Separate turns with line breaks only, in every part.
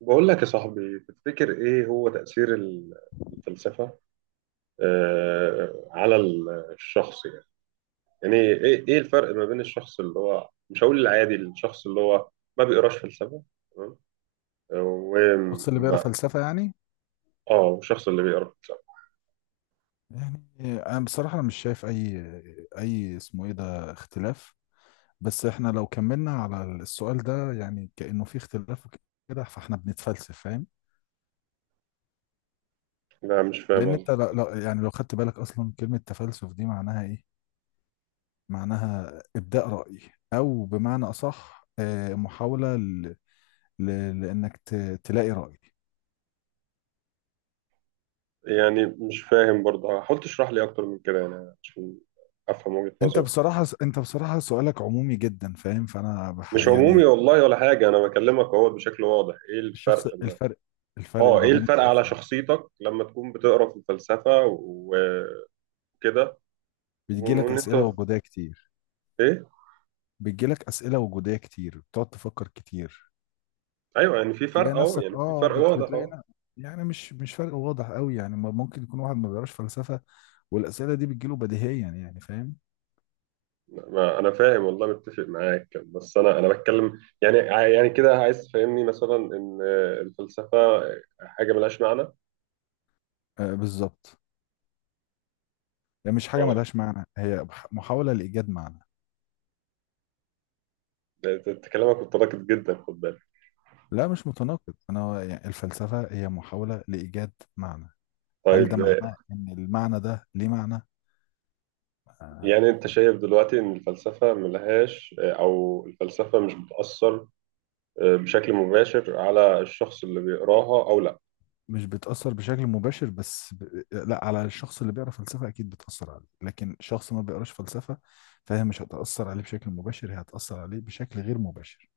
بقول لك يا صاحبي، تفتكر ايه هو تأثير الفلسفة على الشخص يعني. يعني ايه الفرق ما بين الشخص اللي هو، مش هقول العادي، الشخص اللي هو ما بيقراش فلسفة، تمام،
الشخص اللي بيقرا
وما
فلسفة يعني.
اه والشخص اللي بيقرا فلسفة.
يعني انا بصراحة مش شايف اي اسمه ايه ده اختلاف. بس احنا لو كملنا على السؤال ده يعني كأنه في اختلاف كده، فاحنا بنتفلسف، فاهم؟
لا مش فاهم
لان
قصدي.
انت يعني لو خدت بالك اصلا كلمة تفلسف دي معناها ايه. معناها ابداء رأي، او بمعنى اصح محاولة ل... لانك ت... تلاقي رأي.
يعني مش فاهم برضه، حاول تشرح لي اكتر من كده يعني، عشان افهم وجهة
انت
نظرك.
بصراحة انت بصراحة سؤالك عمومي جدا، فاهم؟ فانا بح...
مش عمومي
يعني
والله ولا حاجة، انا بكلمك اهو بشكل واضح ايه الفرق.
الشخص الفرق
اه،
ما
ايه
بين
الفرق
الشخص.
على شخصيتك لما تكون بتقرا في الفلسفه وكده،
بتجيلك
وان
أسئلة
انت
وجودية كتير
ايه
بتجيلك أسئلة وجودية كتير، بتقعد تفكر كتير.
ايوه يعني في
تلاقي
فرق اهو،
نفسك،
يعني في فرق واضح اهو.
يعني مش فرق واضح قوي، يعني ممكن يكون واحد ما بيقراش فلسفة والأسئلة دي بتجيله بديهيا، يعني فاهم.
ما انا فاهم والله، متفق معاك، بس انا بتكلم يعني يعني كده، عايز تفهمني مثلا ان الفلسفه حاجه ملهاش معنى.
آه، بالظبط. يعني مش حاجة
اه،
ملهاش معنى، هي محاولة لإيجاد معنى.
ده كلامك متناقض جدا، خد بالك.
لا، مش متناقض، أنا يعني الفلسفة هي محاولة لإيجاد معنى. هل
طيب
ده معناه إن المعنى ده ليه معنى؟ آه.
يعني، انت شايف دلوقتي ان الفلسفه ملهاش، او الفلسفه مش بتاثر بشكل مباشر على الشخص اللي بيقراها او لا؟
مش بتأثر بشكل مباشر، بس لا، على الشخص اللي بيقرأ فلسفة أكيد بتأثر عليه، لكن شخص ما بيقراش فلسفة فهي مش هتأثر عليه بشكل مباشر، هي هتأثر عليه بشكل غير مباشر.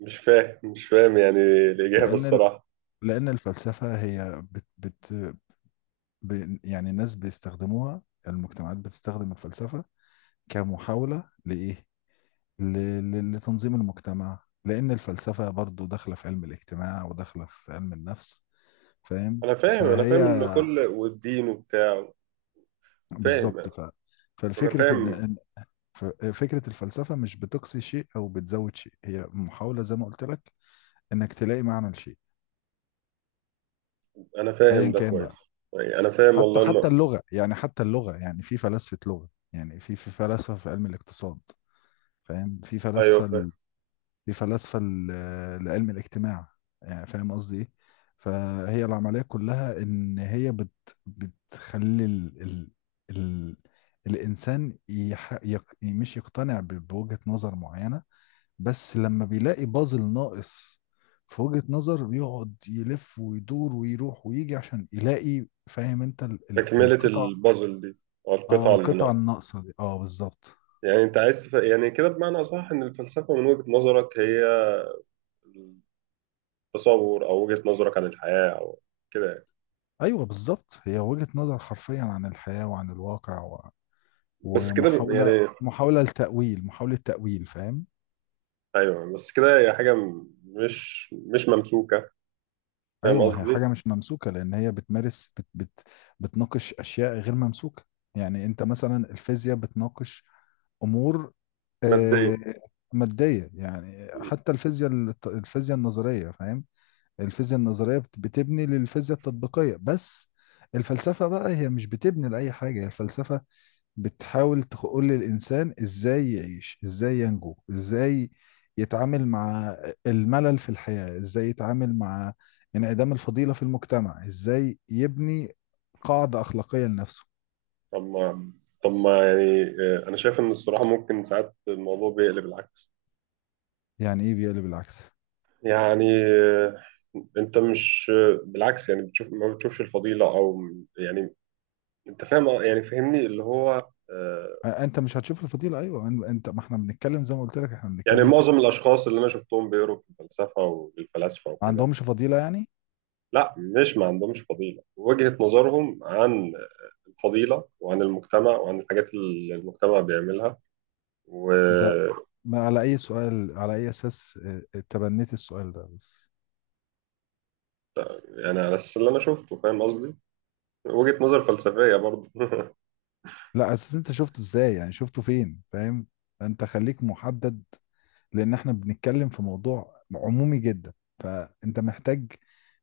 مش فاهم، مش فاهم يعني الإجابة
لأن ال...
الصراحة.
لأن الفلسفة هي يعني الناس بيستخدموها، المجتمعات بتستخدم الفلسفة كمحاولة لإيه؟ ل... لتنظيم المجتمع، لأن الفلسفة برضو داخلة في علم الاجتماع وداخلة في علم النفس، فاهم؟
أنا فاهم، أنا
فهي
فاهم إن كل والدين وبتاع، فاهم
بالظبط.
يعني. أنا
فالفكرة
فاهم،
فكرة الفلسفة مش بتقصي شيء أو بتزود شيء، هي محاولة زي ما قلت لك إنك تلاقي معنى لشيء،
أنا
أيا
فاهم ده
كان
كويس.
بقى.
يعني أنا فاهم
حتى
والله إنه،
حتى اللغة، يعني حتى اللغة، يعني في فلسفة لغة، يعني في فلسفة في علم الاقتصاد، فاهم، في
أيوه
فلسفة
فاهم.
في فلسفة ل- لعلم الاجتماع، يعني فاهم قصدي إيه. فهي العملية كلها إن هي بتخلي ال الإنسان يح يق مش يقتنع بوجهة نظر معينة، بس لما بيلاقي بازل ناقص في وجهة نظر بيقعد يلف ويدور ويروح ويجي عشان يلاقي، فاهم، انت ال
تكملة
القطع.
البازل دي أو
اه،
القطعة اللي
القطع
ناقصة.
الناقصة دي، اه بالظبط.
يعني أنت عايز يعني كده بمعنى أصح، إن الفلسفة من وجهة نظرك هي التصور أو وجهة نظرك عن الحياة، أو كده يعني.
ايوه بالظبط، هي وجهة نظر حرفيا عن الحياة وعن الواقع،
بس كده
ومحاولة
يعني،
محاولة لتأويل، محاولة تأويل، فاهم.
أيوه بس كده هي حاجة مش ممسوكة، فاهم
ايوه، ما هي
قصدي؟
حاجه مش ممسوكه، لان هي بتمارس بت بت بتناقش اشياء غير ممسوكه. يعني انت مثلا الفيزياء بتناقش امور
مادية.
آه، ماديه، يعني حتى الفيزياء الفيزياء النظريه، فاهم. الفيزياء النظريه بتبني للفيزياء التطبيقيه بس، الفلسفه بقى هي مش بتبني لاي حاجه. الفلسفه بتحاول تقول للإنسان إزاي يعيش، إزاي ينجو، إزاي يتعامل مع الملل في الحياة، إزاي يتعامل مع انعدام الفضيلة في المجتمع، إزاي يبني قاعدة أخلاقية لنفسه.
طب ما طب ما يعني انا شايف ان الصراحه ممكن ساعات الموضوع بيقلب العكس.
يعني إيه بيقلب العكس؟
يعني انت مش بالعكس، يعني بتشوف، ما بتشوفش الفضيله او، يعني انت فاهم يعني فهمني اللي هو
أنت مش هتشوف الفضيلة، أيوة، أنت، ما إحنا بنتكلم زي ما قلت لك، إحنا
يعني
بنتكلم في
معظم
حاجة.
الاشخاص اللي انا شفتهم بيقروا في الفلسفه والفلاسفه
ما
وكده.
عندهمش فضيلة يعني؟
لا، مش ما عندهمش فضيله، وجهه نظرهم عن الفضيله وعن المجتمع وعن الحاجات اللي المجتمع بيعملها و
ده،
آه،
ما على أي سؤال، على أي أساس تبنيت السؤال ده بس؟
يعني على اساس اللي انا شفته، فاهم قصدي، وجهة نظر فلسفية برضه.
لا، أساس أنت شفته إزاي يعني، شفته فين، فاهم؟ أنت خليك محدد، لان احنا بنتكلم في موضوع عمومي جدا، فانت محتاج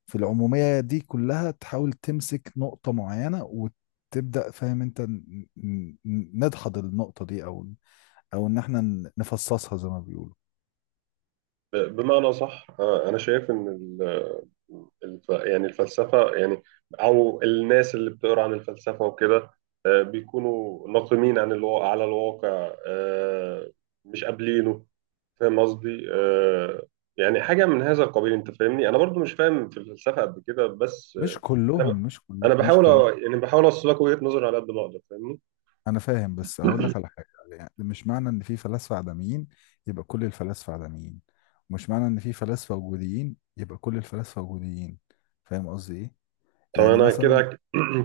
في العمومية دي كلها تحاول تمسك نقطة معينة وتبدأ، فاهم، انت نضحض النقطة دي، او او ان احنا نفصصها زي ما بيقولوا.
بمعنى صح أنا شايف إن يعني الفلسفة يعني، أو الناس اللي بتقرأ عن الفلسفة وكده، بيكونوا ناقمين عن الواقع على الواقع، مش قابلينه، فاهم قصدي يعني حاجة من هذا القبيل. أنت فاهمني، أنا برضو مش فاهم في الفلسفة قد كده، بس
مش
أنا ب-
كلهم مش كله
أنا
مش
بحاول
كلهم
يعني بحاول أوصل لك وجهة نظري على قد ما أقدر، فاهمني.
انا فاهم، بس اقول لك على حاجة، يعني مش معنى ان في فلاسفة عدميين يبقى كل الفلاسفة عدميين، ومش معنى ان في فلاسفة وجوديين يبقى كل الفلاسفة وجوديين، فاهم قصدي ايه.
طب
يعني
أنا كده
مثلا.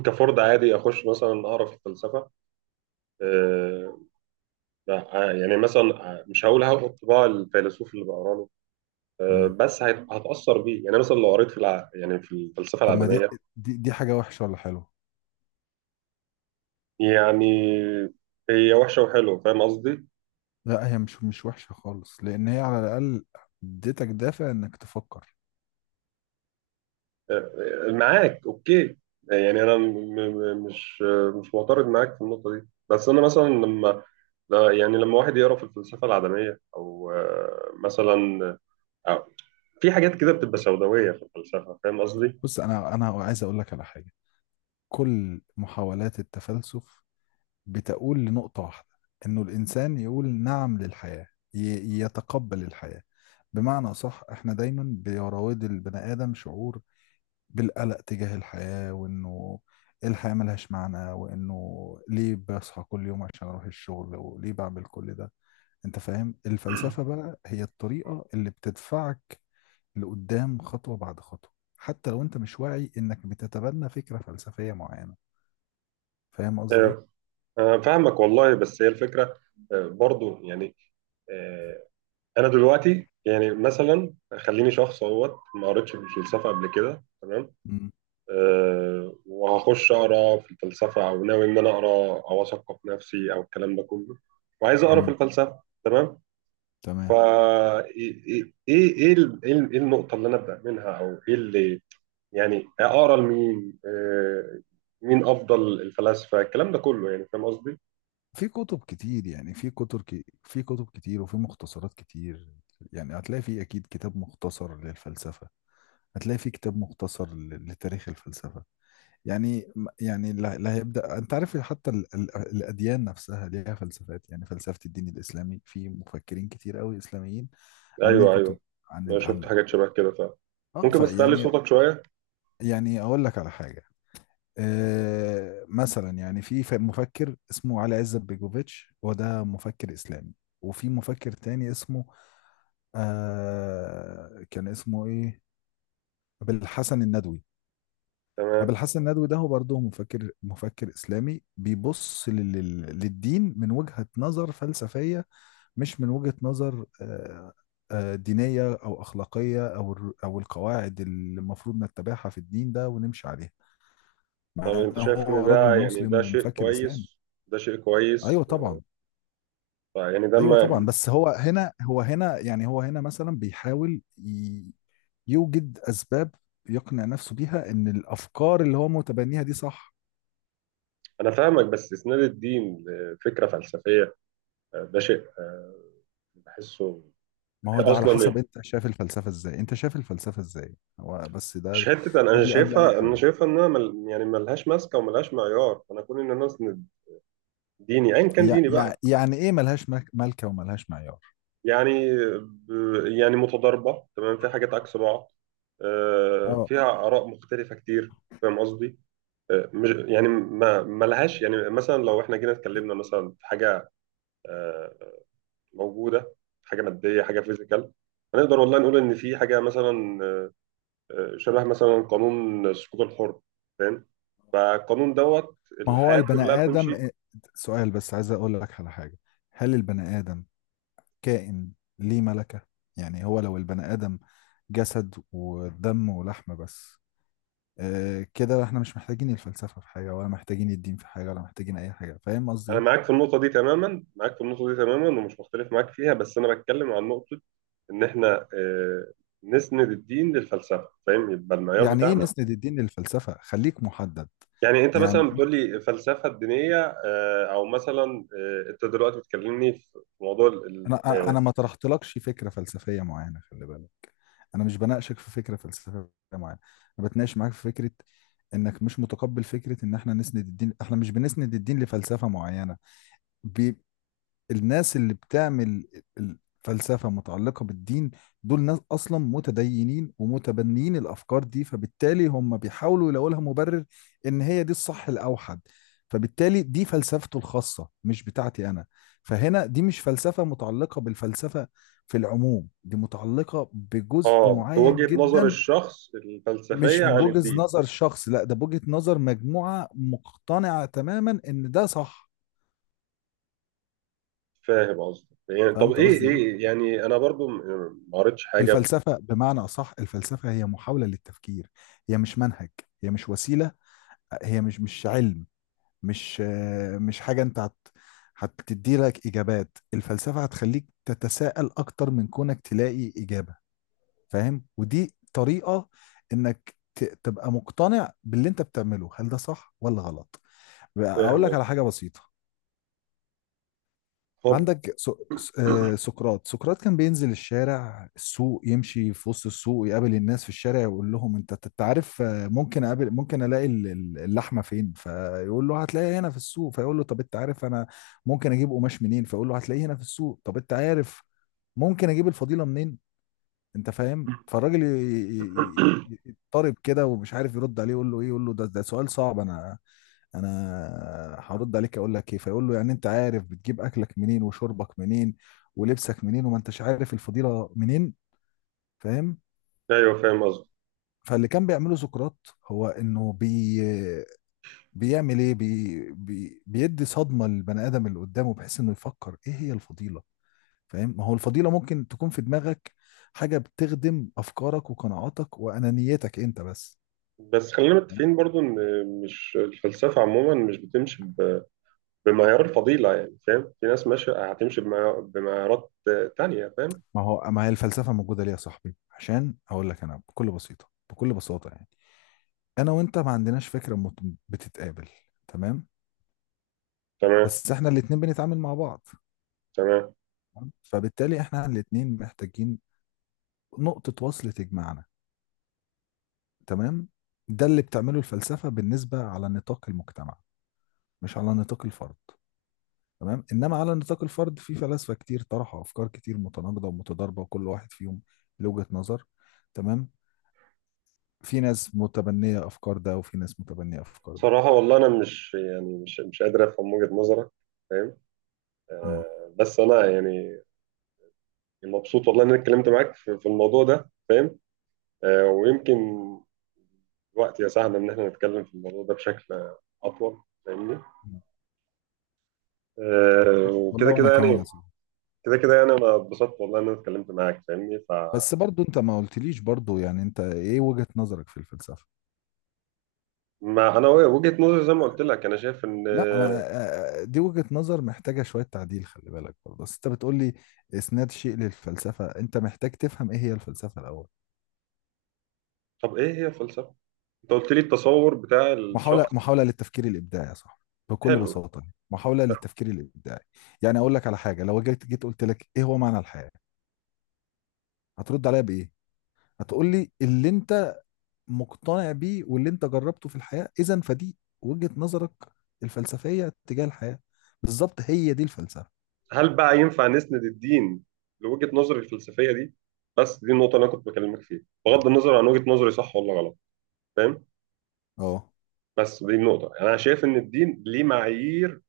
كفرد عادي أخش مثلا أعرف الفلسفة آه، يعني مثلا مش هقول هاخد طباع الفيلسوف اللي بقرا له،
مم.
بس هتأثر بيه. يعني مثلا لو قريت يعني في الفلسفة
طب ما دي،
العدمية،
دي حاجة وحشة ولا حلوة؟
يعني هي وحشة وحلوة، فاهم قصدي؟
لا، هي مش وحشة خالص، لأن هي على الأقل اديتك دافع إنك تفكر.
آه، معاك اوكي. يعني انا مش معترض معاك في النقطة دي، بس انا مثلا لما يعني لما واحد يقرا في الفلسفة العدمية او مثلا آه، في حاجات كده بتبقى سوداوية في الفلسفة، فاهم قصدي؟
بص، أنا عايز أقول لك على حاجة. كل محاولات التفلسف بتقول لنقطة واحدة، إنه الإنسان يقول نعم للحياة، يتقبل الحياة، بمعنى صح. إحنا دايما بيراود البني آدم شعور بالقلق تجاه الحياة، وإنه الحياة ملهاش معنى، وإنه ليه بصحى كل يوم عشان أروح الشغل، وليه بعمل كل ده، انت فاهم. الفلسفة بقى هي الطريقة اللي بتدفعك لقدام خطوة بعد خطوة، حتى لو انت مش واعي انك بتتبنى فكرة فلسفية معينة، فاهم قصدي
آه،
ايه.
أنا فاهمك والله، بس هي الفكرة برضو يعني آه، أنا دلوقتي يعني مثلا خليني شخص اهوت، ما قريتش في الفلسفة قبل كده، تمام،
مم.
وهخش أقرأ في الفلسفة، أو ناوي إن أنا أقرأ أو أثقف نفسي أو الكلام ده كله، وعايز أقرأ في
مم.
الفلسفة، تمام.
تمام.
فا إيه النقطة اللي أنا أبدأ منها، أو إيه اللي يعني أقرأ لمين، مين أفضل الفلاسفة، الكلام ده كله، يعني فاهم قصدي؟
في كتب كتير، يعني في كتب في كتب كتير وفي مختصرات كتير، يعني هتلاقي في اكيد كتاب مختصر للفلسفة، هتلاقي في كتاب مختصر لتاريخ الفلسفة، يعني. يعني اللي هيبدأ، انت عارف حتى الأديان نفسها ليها فلسفات، يعني فلسفة الدين الإسلامي، في مفكرين كتير قوي إسلاميين عاملين
ايوه،
كتب
ايوه،
عن
انا شفت
عن.
حاجات شبه كده فعلا.
اه
ممكن
فيعني
بس تعلي
يعني
صوتك شويه؟
يعني اقول لك على حاجة. آه، مثلا يعني في مفكر اسمه علي عزت بيجوفيتش، وده مفكر إسلامي، وفي مفكر تاني اسمه آه كان اسمه ايه بالحسن الندوي. أبو
تمام.
الحسن الندوي ده هو برضه مفكر إسلامي بيبص للدين من وجهة نظر فلسفية، مش من وجهة نظر دينية أو أخلاقية أو أو القواعد اللي المفروض نتبعها في الدين ده ونمشي عليها،
طب
مع إن
انت شايف ان
هو راجل
ده، يعني
مسلم
ده شيء
ومفكر إسلامي.
كويس، ده شيء كويس
أيوه طبعا.
طيب يعني ده
أيوه طبعا،
ما
بس هو هنا، هو هنا يعني، هو هنا مثلا بيحاول يوجد أسباب يقنع نفسه بيها إن الأفكار اللي هو متبنيها دي صح.
انا فاهمك، بس اسناد الدين لفكره فلسفيه ده شيء بحسه
ما هو ده على
اصلا
حسب
إيه؟
انت شايف الفلسفة ازاي، انت شايف الفلسفة ازاي هو بس
مش
ده.
حته، أنا
قبل اي
شايفها، انا
حاجة،
شايفها انها يعني ملهاش ماسكه وملهاش معيار. انا كون ان انا اسند ديني، ايا كان ديني بقى،
يعني ايه ملهاش ملكة وملهاش معيار؟
يعني يعني متضاربة، تمام، في حاجات عكس بعض
اه،
فيها آراء مختلفة كتير، فاهم قصدي؟ مش يعني ما لهاش. يعني مثلا لو احنا جينا اتكلمنا مثلا في حاجة آه، موجودة، حاجة مادية، حاجة فيزيكال، هنقدر والله نقول إن في حاجة مثلا شبه مثلا قانون السقوط الحر، فاهم؟ فالقانون دوت
ما هو
الحياة
البني
كلها
ادم
بتمشي.
سؤال بس عايز اقول لك على حاجة، هل البني ادم كائن ليه ملكة؟ يعني هو لو البني ادم جسد ودم ولحم بس، اه كده احنا مش محتاجين الفلسفة في حاجة، ولا محتاجين الدين في حاجة، ولا محتاجين اي حاجة، فاهم قصدي
أنا
ايه؟
معاك في النقطة دي تماما، معاك في النقطة دي تماما، ومش مختلف معاك فيها، بس أنا بتكلم عن نقطة ان احنا نسند الدين للفلسفه، فاهم، يبقى المعيار
يعني ايه
بتاعنا.
نسند الدين للفلسفة؟ خليك محدد.
يعني انت مثلا
يعني
بتقول لي الفلسفه الدينيه او مثلا انت دلوقتي بتكلمني في موضوع
انا انا ما طرحتلكش فكره فلسفيه معينه، خلي بالك، انا مش بناقشك في فكره فلسفيه معينه، انا بتناقش معاك في فكره انك مش متقبل فكره ان احنا نسند الدين. احنا مش بنسند الدين لفلسفه معينه، ب... الناس اللي بتعمل الفلسفة متعلقة بالدين دول ناس أصلا متدينين ومتبنيين الأفكار دي، فبالتالي هم بيحاولوا يلاقوا لها مبرر إن هي دي الصح الأوحد، فبالتالي دي فلسفته الخاصة مش بتاعتي أنا، فهنا دي مش فلسفة متعلقة بالفلسفة في العموم، دي متعلقة بجزء معين
بوجهه نظر
جدا.
الشخص
مش
الفلسفيه عن
بوجهة
الدين،
نظر شخص، لا ده بوجهة نظر مجموعة مقتنعة تماما إن ده صح،
فاهم قصدي؟ يعني طب
فهمت
ايه
قصدي إيه؟
ايه يعني، انا برضو ما قريتش حاجه
الفلسفة بمعنى أصح، الفلسفة هي محاولة للتفكير، هي مش منهج، هي مش وسيلة، هي مش علم، مش مش حاجة أنت هتدي لك إجابات، الفلسفة هتخليك تتساءل أكتر من كونك تلاقي إجابة، فاهم. ودي طريقة إنك تبقى مقتنع باللي أنت بتعمله، هل ده صح ولا غلط؟ بقى أقول
فاهم
لك
قصدي.
على حاجة بسيطة.
اتفضل.
عندك سو... س- آه، سقراط كان بينزل الشارع، السوق، يمشي في وسط السوق، يقابل الناس في الشارع، يقول لهم انت عارف ممكن اقابل، ممكن الاقي اللحمه فين، فيقول له هتلاقيها هنا في السوق، فيقول له طب انت عارف انا ممكن اجيب قماش منين، فيقول له هتلاقيه هنا في السوق، طب انت عارف ممكن اجيب الفضيله منين، انت فاهم. فالراجل يضطرب كده ومش عارف يرد عليه، يقول له ايه، يقول له ده سؤال صعب، انا هرد عليك اقول لك ايه، فيقول له يعني انت عارف بتجيب اكلك منين وشربك منين ولبسك منين، وما انتش عارف الفضيلة منين، فاهم.
ايوه فاهم قصدي.
فاللي كان بيعمله سقراط هو انه بيعمل ايه، بي بي بيدي صدمة للبني ادم اللي قدامه، بحيث انه يفكر ايه هي الفضيلة، فاهم، ما هو الفضيلة ممكن تكون في دماغك حاجة بتخدم أفكارك وقناعاتك وأنانيتك أنت بس،
بس خلينا
فاهم؟
متفقين برضو ان مش الفلسفه عموما مش بتمشي بمعيار الفضيلة يعني، فاهم، في ناس ماشية هتمشي بمعيارات تانية، فاهم؟
ما هي الفلسفة موجودة ليه يا صاحبي؟ عشان أقول لك أنا بكل بسيطة بكل بساطة، يعني أنا وأنت ما عندناش فكرة بتتقابل، تمام،
تمام،
بس إحنا الاتنين بنتعامل مع بعض،
تمام.
تمام؟ فبالتالي إحنا الاتنين محتاجين نقطة وصل تجمعنا، تمام. ده اللي بتعمله الفلسفة بالنسبة على نطاق المجتمع، مش على نطاق الفرد، تمام، انما على نطاق الفرد في فلاسفه كتير طرحوا افكار كتير متناقضه ومتضاربه، وكل واحد فيهم له وجهه نظر، تمام، في ناس متبنيه افكار ده وفي ناس متبنيه افكار ده.
صراحة والله أنا مش يعني مش قادر أفهم وجهة نظرك، فاهم،
امم
بس أنا يعني مبسوط والله إن أنا اتكلمت معاك في الموضوع ده، فاهم، ويمكن الوقت يساعدنا إن إحنا نتكلم في الموضوع ده بشكل أطول، فاهمني، وكده
والله وانا
كده
كمان
يعني،
يا صاحبي.
كده كده يعني، أنا اتبسطت والله إن أنا اتكلمت معاك، فاهمني.
بس برضو انت ما قلتليش برضو، يعني انت ايه وجهه نظرك في الفلسفه؟
فما أنا وجهة نظري زي ما قلت لك، أنا شايف إن،
لا، ما دي وجهه نظر محتاجه شويه تعديل، خلي بالك برضه، بس انت بتقولي اسناد شيء للفلسفه، انت محتاج تفهم ايه هي الفلسفه الاول.
طب ايه هي الفلسفه؟ انت قلت لي التصور بتاع
محاولة،
الشخص.
للتفكير الإبداعي يا صاحبي، بكل
حلو.
بساطة، محاولة للتفكير الإبداعي. يعني أقول لك على حاجة، لو جيت قلت لك إيه هو معنى الحياة، هترد عليا بإيه؟ هتقول لي اللي أنت مقتنع بيه واللي أنت جربته في الحياة، إذا فدي وجهة نظرك الفلسفية تجاه الحياة، بالظبط هي دي الفلسفة.
هل بقى ينفع نسند الدين لوجهه نظري الفلسفيه دي؟ بس دي النقطه اللي انا كنت بكلمك فيها، بغض النظر عن وجهه نظري صح ولا غلط، فاهم.
أه.
بس دي النقطه، يعني انا شايف ان الدين ليه معايير،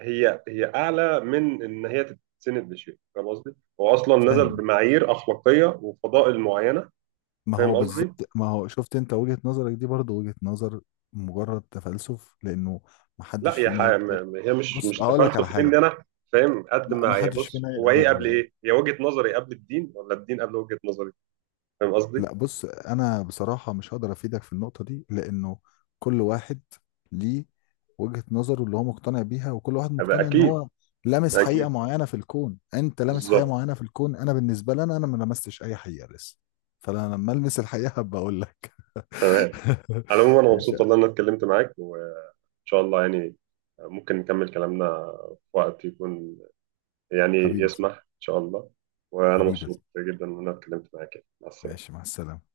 هي اعلى من ان هي تتسند لشيء، فاهم قصدي، هو اصلا نزل
فاهم،
بمعايير اخلاقيه وفضائل معينه،
ما هو
فاهم قصدي.
بالظبط، ما هو شفت أنت وجهة نظرك دي برضه وجهة نظر مجرد تفلسف، لأنه
لا
محدش
يا
فينا يقدر.
هي مش
بص،
مش
هقول لك على
تفلسف
حاجة.
مني انا، فاهم قد
ما
ما
ما
هي.
حدش
بص،
فينا
هو ايه
يقدر.
قبل ايه؟ هي وجهة نظري قبل الدين، ولا الدين قبل وجهة نظري؟ فاهم قصدي؟
لا، بص، انا بصراحه مش هقدر افيدك في النقطه دي، لانه كل واحد ليه وجهه نظره اللي هو مقتنع بيها، وكل واحد
أبقى
مقتنع ان
اكيد.
هو لامس حقيقه
اكيد،
معينه في الكون، انت لامس حقيقه
بالظبط،
معينه في الكون، انا بالنسبه لي أنا ما لمستش اي حقيقه لسه، فانا لما المس الحقيقه هبقى اقول لك.
تمام. على العموم انا
ماشي
مبسوط
يا
والله ان انا اتكلمت معاك، وان شاء الله يعني ممكن نكمل كلامنا في وقت يكون يعني
حبيبي، صح
يسمح ان شاء الله. وانا
حبيبي يا
مبسوط
صاحبي.
جدا ان انا اتكلمت معاك، مع السلامة.
ماشي، مع السلامه.